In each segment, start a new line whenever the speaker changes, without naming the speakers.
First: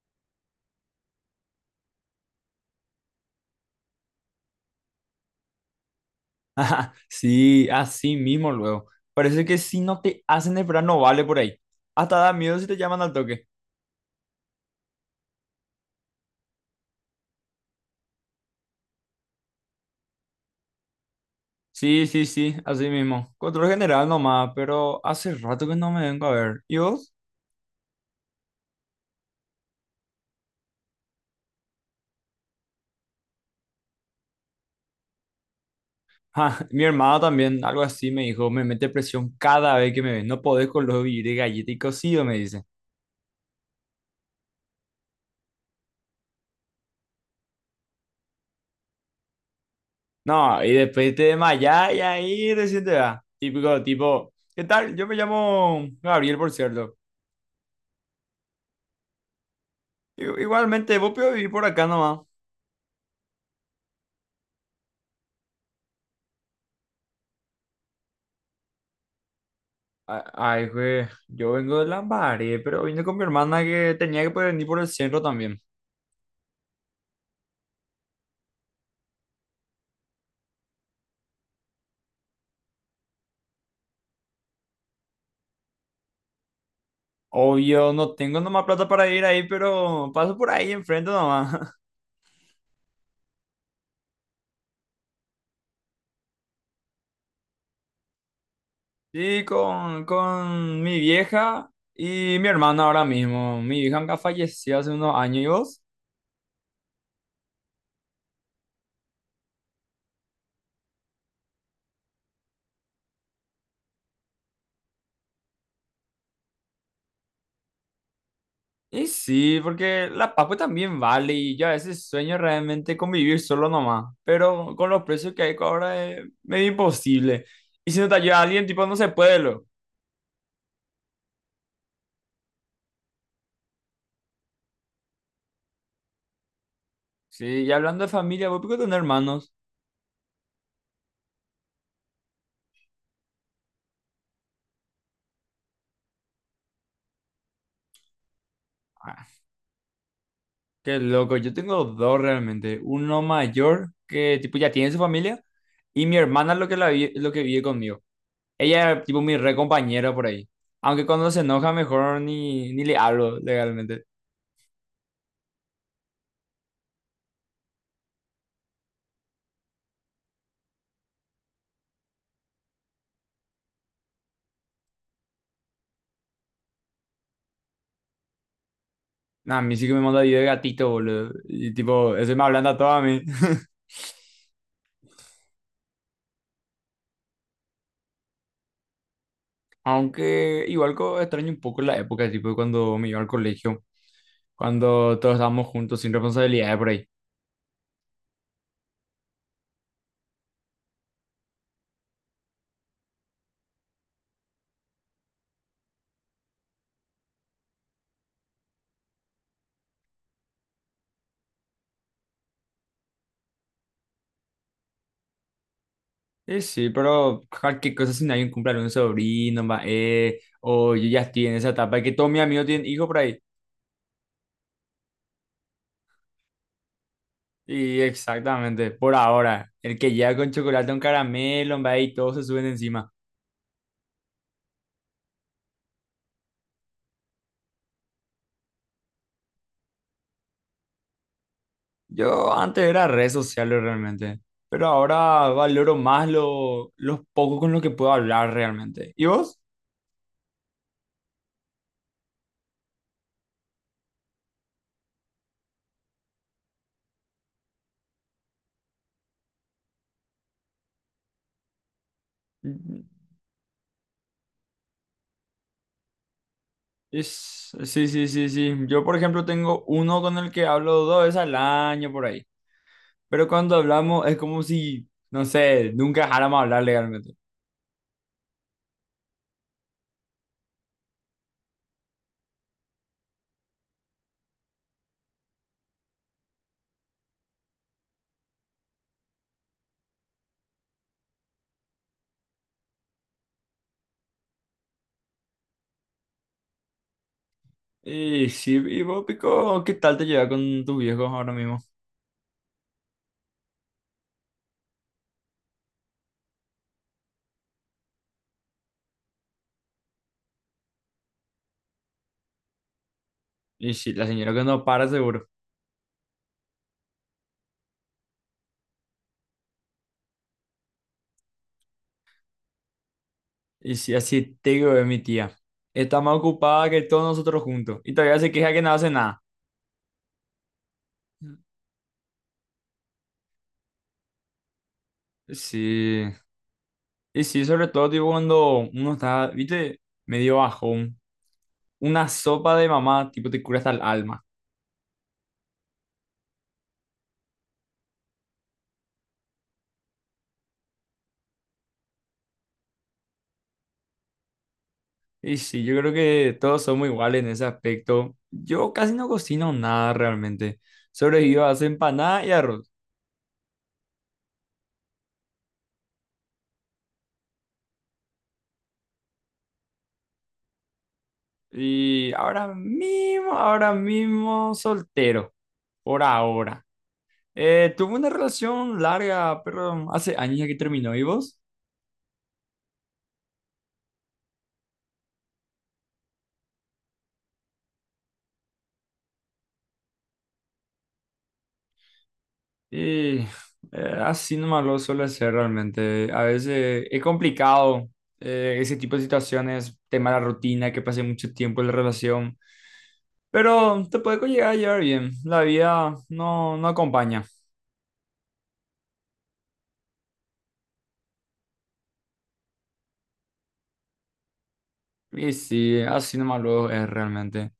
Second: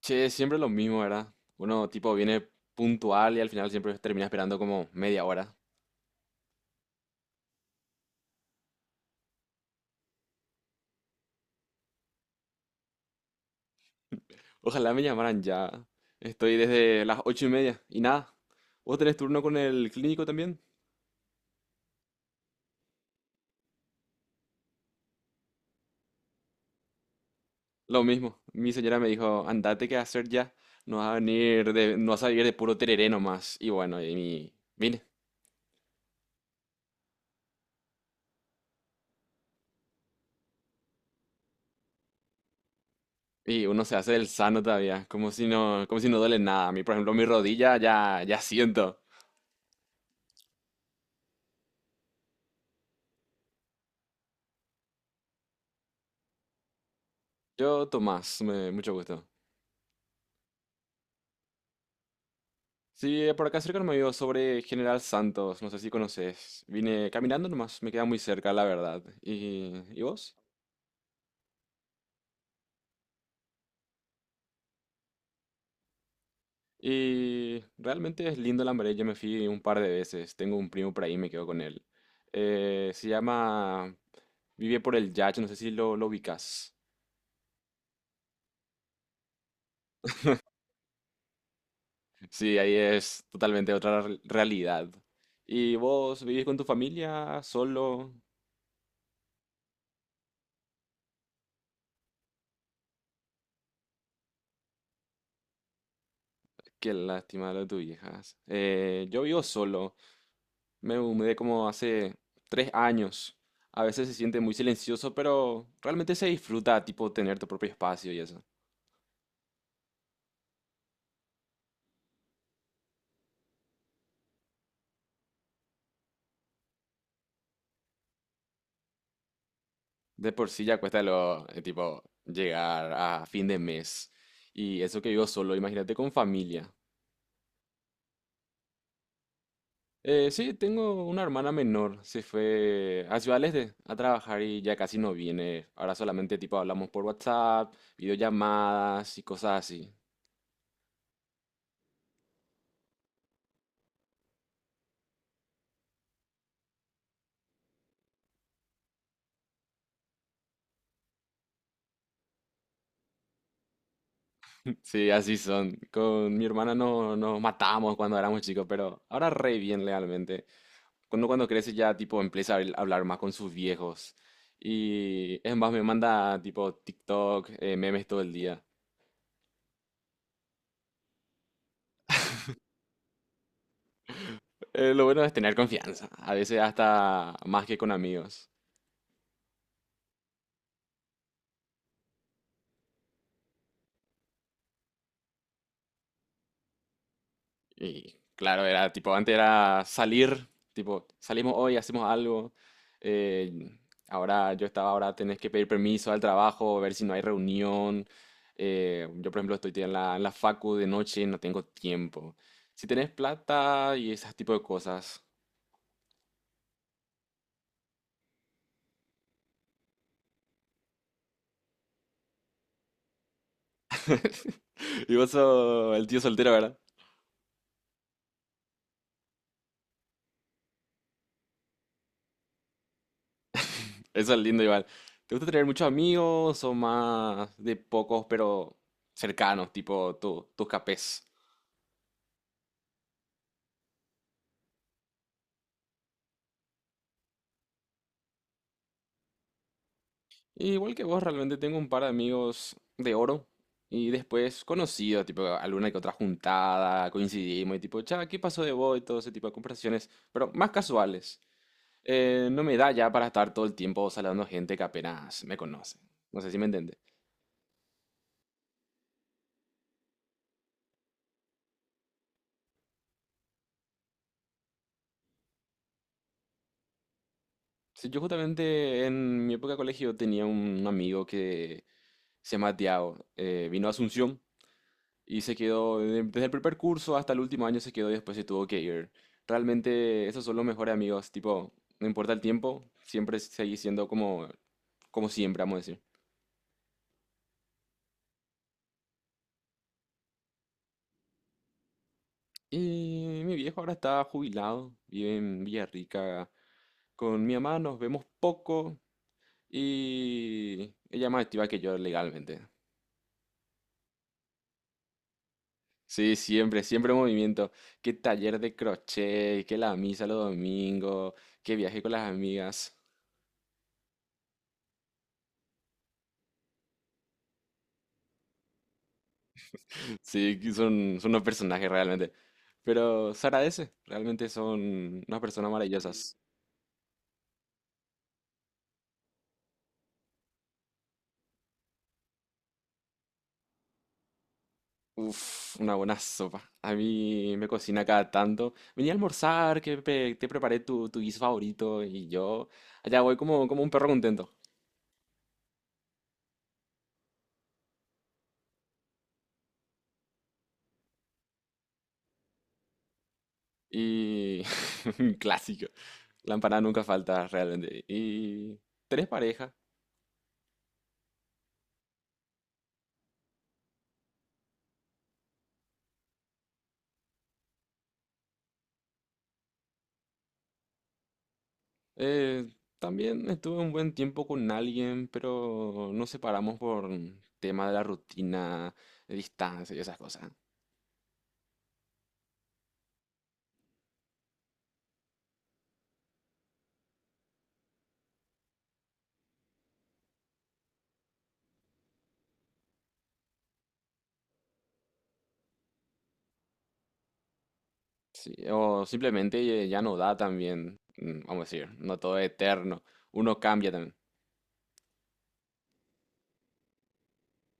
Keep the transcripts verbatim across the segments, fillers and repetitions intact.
Che, siempre lo mismo, ¿verdad? Uno tipo viene puntual y al final siempre termina esperando como media hora.
Ajá, sí, así mismo luego. Parece que si no te hacen esperar no vale por ahí. Hasta da miedo si te llaman al toque.
Ojalá me llamaran ya. Estoy desde las ocho y media y nada. ¿Vos tenés turno con el clínico también?
Sí, sí, sí, así mismo. Control general nomás, pero hace rato que no me vengo a ver. ¿Y vos?
Lo mismo. Mi señora me dijo, andate que hacer ya. No vas a venir de, no vas a vivir de puro tereré nomás. Y bueno, y mi- vine.
Ja, mi hermano también, algo así me dijo, me mete presión cada vez que me ve. No podés con los vivir de galleta y cocido, me dice.
Y uno se hace el sano todavía, como si no, como si no duele nada. A mí, por ejemplo, mi rodilla ya, ya siento.
No, y después te desmayás y ahí recién te da. Típico, tipo, ¿qué tal? Yo me llamo Gabriel, por cierto.
Yo, Tomás, me- mucho gusto.
I- Igualmente, vos podés vivir por acá nomás.
Sí, eh, por acá cerca no me vio sobre General Santos, no sé si conoces. Vine caminando nomás, me queda muy cerca, la verdad. ¿Y, y
a-
vos?
Ay, güey, yo vengo de Lambaré, pero vine con mi hermana que tenía que poder venir por el centro también.
Y realmente es lindo Lambaré, yo me fui un par de veces, tengo un primo por ahí, me quedo con él. Eh, se llama... Vive por el Yacht, no sé si lo, lo ubicas.
Obvio, no tengo nomás plata para ir ahí, pero paso por ahí enfrente nomás.
Sí, ahí es totalmente otra re- realidad. ¿Y vos vivís con tu familia solo?
Sí, con, con mi vieja y mi hermana ahora mismo. Mi vieja nunca falleció hace unos años y vos.
Qué lástima lo de tus hijas. Eh, yo vivo solo. Me mudé como hace tres años. A veces se siente muy silencioso, pero realmente se disfruta, tipo, tener tu propio espacio y eso.
Y sí, porque la Paco también vale y yo a veces sueño realmente con vivir solo nomás, pero con los precios que hay ahora es medio imposible. Y si no te ayuda alguien, tipo, no se puede.
De por sí ya cuesta lo, eh, tipo, llegar a fin de mes. Y eso que vivo solo, imagínate con familia.
Sí, y hablando de familia, ¿vos podés tener hermanos?
Eh, sí, tengo una hermana menor. Se fue a Ciudad del Este a trabajar y ya casi no viene. Ahora solamente, tipo, hablamos por WhatsApp, videollamadas y
Ah,
cosas así.
qué loco, yo tengo dos realmente. Uno mayor que tipo ya tiene su familia y mi hermana es lo que, la vi- lo que vive conmigo. Ella es tipo mi re compañera por ahí. Aunque cuando se enoja mejor ni, ni le hablo legalmente.
Sí, así son. Con mi hermana no, nos matábamos cuando éramos chicos, pero ahora re bien realmente. Cuando cuando crece ya tipo empieza a habl- hablar más con sus viejos. Y es más, me manda tipo TikTok, eh, memes todo el día.
Nah, a mí sí que me manda video de gatito, boludo. Y tipo, eso me hablando a todo a mí.
Eh, lo bueno es tener confianza, a veces hasta más que con amigos.
Aunque igual co- extraño un poco la época, tipo cuando me iba al colegio, cuando todos estábamos juntos sin responsabilidades por ahí.
Y claro, era tipo, antes era salir, tipo, salimos hoy, hacemos algo. eh, Ahora yo estaba, ahora tenés que pedir permiso al trabajo, ver si no hay reunión. Eh, yo, por ejemplo, estoy en la, en la facu de noche, no tengo tiempo. Si tenés plata y ese tipo de cosas.
Eh, sí, pero cualquier cosa si nadie cumple un sobrino, va, eh, o yo ya estoy en esa etapa que todos mis amigos tienen hijos por ahí.
Y vos sos el tío soltero, ¿verdad?
Y exactamente, por ahora, el que llega con chocolate, un caramelo, va, y todos se suben encima.
Eso es lindo igual. ¿Te gusta tener muchos amigos o más de pocos pero cercanos, tipo tu- tus capés?
Yo antes era redes sociales realmente, pero ahora valoro más lo, los pocos con los que puedo hablar realmente. ¿Y vos?
Y igual que vos, realmente tengo un par de amigos de oro y después conocidos, tipo alguna que otra juntada, coincidimos y tipo, cha, ¿qué pasó de vos? Y todo ese tipo de conversaciones, pero más casuales. Eh, no me da
Mm.
ya para estar todo el tiempo saludando gente que apenas me conoce. No sé si me entiende.
Es, sí, sí, sí, sí. Yo, por ejemplo, tengo uno con el que hablo dos veces al año por ahí. Pero cuando hablamos es como si, no sé, nunca dejáramos hablar legalmente.
Sí, yo justamente en mi época de colegio tenía un amigo que se llama Tiago, eh, vino a Asunción y se quedó, de- desde el primer curso hasta el último año se quedó y después se tuvo que ir. Realmente esos son los mejores amigos, tipo, no importa el tiempo, siempre seguís siendo como, como siempre, vamos a decir.
Y sí, y vos, Pico, ¿qué tal te llevas con tus viejos ahora mismo?
Y mi viejo ahora está jubilado, vive en Villarrica. Con mi mamá nos vemos poco y ella es más activa que yo legalmente.
Y sí, la señora que no para seguro.
Sí, siempre, siempre movimiento. Qué taller de crochet, qué la misa los domingos, qué viaje con las amigas.
Y sí, así te digo de mi tía. Está más ocupada que todos nosotros juntos. Y todavía se queja que no hace nada.
Sí, que son, son unos personajes realmente. Pero se agradece, realmente son unas personas
Sí.
maravillosas.
Y sí, sobre todo, tipo, cuando uno está, viste, medio bajón. Una sopa de mamá, tipo, te cura hasta el alma.
Uf, una buena sopa. A mí me cocina cada tanto. Vení a almorzar, que pe- te preparé tu, tu guiso favorito y yo allá voy como, como un perro contento.
Y sí, yo creo que todos somos iguales en ese aspecto. Yo casi no cocino nada realmente. Sobrevivo a hacer empanada y arroz.
Y un clásico. La empanada nunca falta realmente. ¿Y tenés pareja?
Y ahora mismo, ahora mismo soltero. Por ahora. Eh, tuve una relación larga, pero hace años ya que terminó. ¿Y vos?
Eh, también estuve un buen tiempo con alguien, pero nos separamos por tema de la rutina, de distancia y esas cosas.
Y eh, Así nomás lo suele ser realmente. A veces es complicado eh, ese tipo de situaciones, tema de la rutina, que pasé mucho tiempo en la relación. Pero te puede llegar a llevar bien. La vida no, no acompaña.
Sí, o simplemente ya no da también, mm, vamos a decir, no todo es eterno, uno cambia también.
Y sí, así nomás luego es realmente.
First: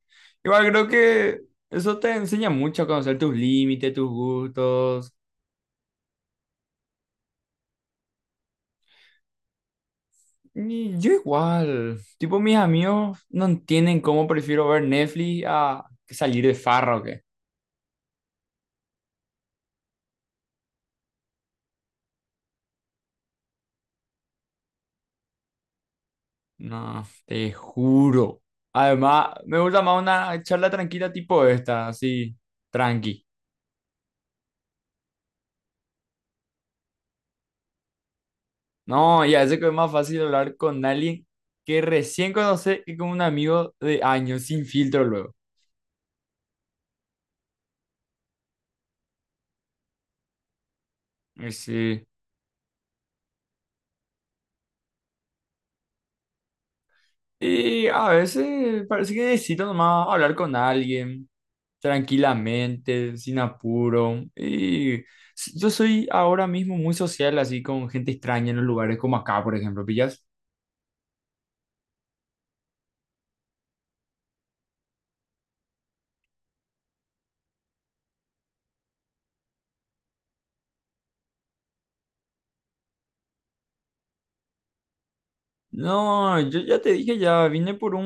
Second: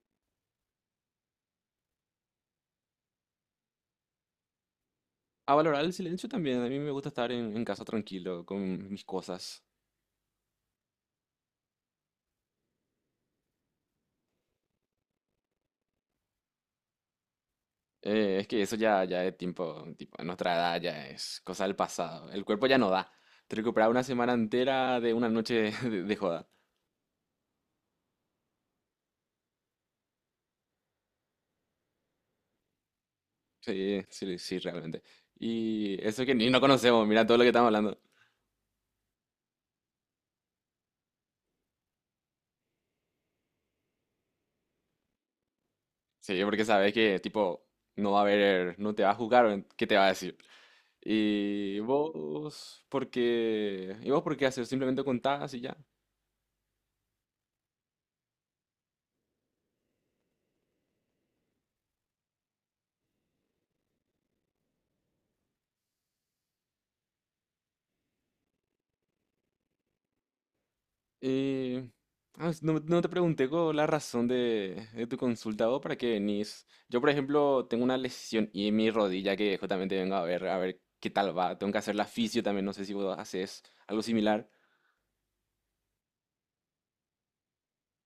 Igual creo que eso te enseña mucho a conocer tus límites, tus gustos.
A valorar el silencio también, a mí me gusta estar en, en casa tranquilo, con mis cosas.
Y yo igual. Tipo, mis amigos no entienden cómo prefiero ver Netflix a que salir de farra o qué.
Eh, es que eso ya, ya es tiempo, tipo, a nuestra edad ya es cosa del pasado, el cuerpo ya no da. Te recuperar una semana entera de una noche de de joda.
No, te juro. Además, me gusta más una charla tranquila tipo esta, así, tranqui.
Sí, sí, sí, realmente. Y eso que ni no conocemos, mira todo lo que estamos hablando.
No, ya sé que es más fácil hablar con alguien que recién conoce que con un amigo de años, sin filtro luego.
Sí, porque sabes que, tipo, no va a haber, no te va a juzgar, o ¿qué te va a decir?
Y
Y
sí.
vos, ¿por qué? Y vos, ¿por qué haces? Simplemente contás y ya.
Y a veces parece que necesito nomás hablar con alguien tranquilamente, sin apuro. Y s- yo soy ahora mismo muy social, así con gente extraña en los lugares como acá, por ejemplo, ¿pillas?
Y ah, s- no, no te pregunté con la razón de, de tu consulta, vos, ¿para qué venís? Yo, por ejemplo, tengo una lesión y en mi rodilla que justamente vengo a ver, a ver qué tal va. Tengo que hacer la fisio también, no sé si vos haces algo similar.
No, yo ya te dije, ya vine por un-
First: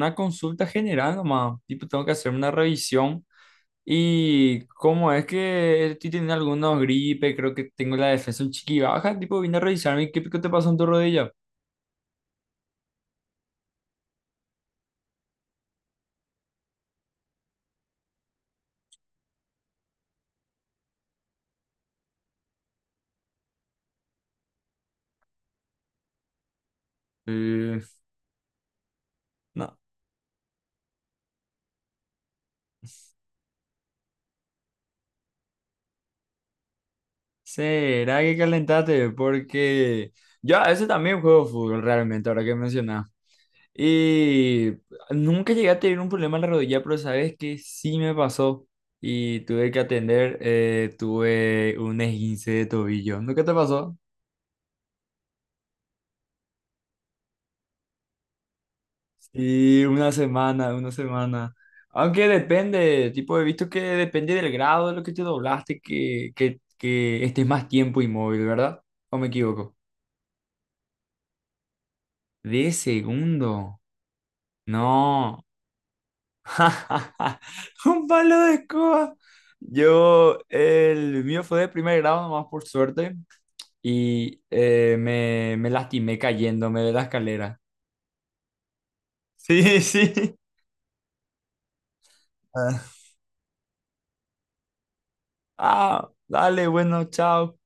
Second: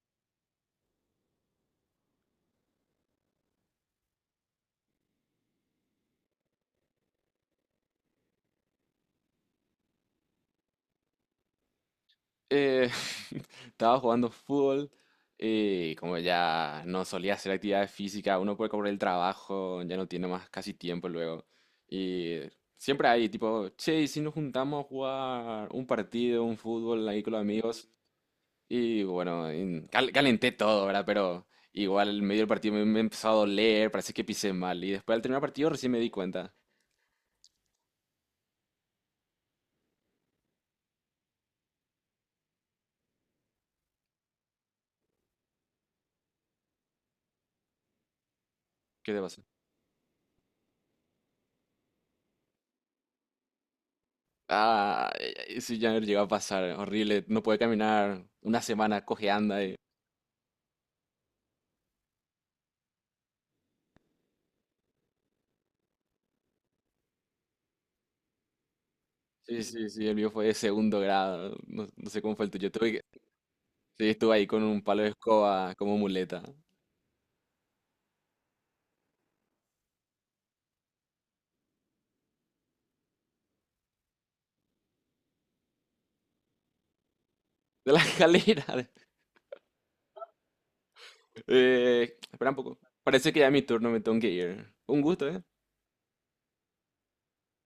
una consulta general nomás. Tipo, tengo que hacer una revisión. Y cómo es que estoy teniendo algunos gripes, creo que tengo la defensa un chiqui baja, tipo vine a revisarme. ¿Qué pico te pasó en tu rodilla?
Eh, estaba jugando fútbol y como ya no solía hacer actividad física, uno puede cobrar el trabajo, ya no tiene más casi tiempo luego. Y siempre hay tipo, che, ¿y si nos juntamos a jugar un partido, un fútbol ahí con los
Eh,
amigos? Y bueno,
no.
en- cal- calenté todo, ¿verdad? Pero igual en medio del partido me, me empezó a doler, parece que pisé mal. Y después al terminar el partido recién me di cuenta.
¿Será que calentaste? Porque yo a veces también juego fútbol realmente, ahora que mencionas. Y nunca llegué a tener un problema en la rodilla, pero sabes que sí me pasó
¿Qué te
y
pasó?
tuve que atender, eh, tuve un esguince de tobillo. ¿Nunca te pasó?
Ah, eh, eh, sí, ya no llegó a pasar, horrible, no puede caminar, una semana cojeando.
Y una semana, una semana. Aunque depende, tipo, he visto que depende del grado de lo que te doblaste, que, que, que estés más tiempo inmóvil, ¿verdad? ¿O me
Sí,
equivoco?
sí, sí, el mío fue de segundo grado, no, no sé cómo fue el tuyo.
De
Tuve que-
segundo.
sí, estuve ahí con un palo de
No.
escoba como muleta
Un palo de escoba. Yo, el mío fue de primer grado, nomás por suerte, y eh, me, me lastimé cayéndome de la escalera.
de la escalera.
Sí, sí.
Eh, espera un poco. Parece que ya es mi turno, me tengo que ir. Un gusto, ¿eh?
Ah, dale, bueno, chao.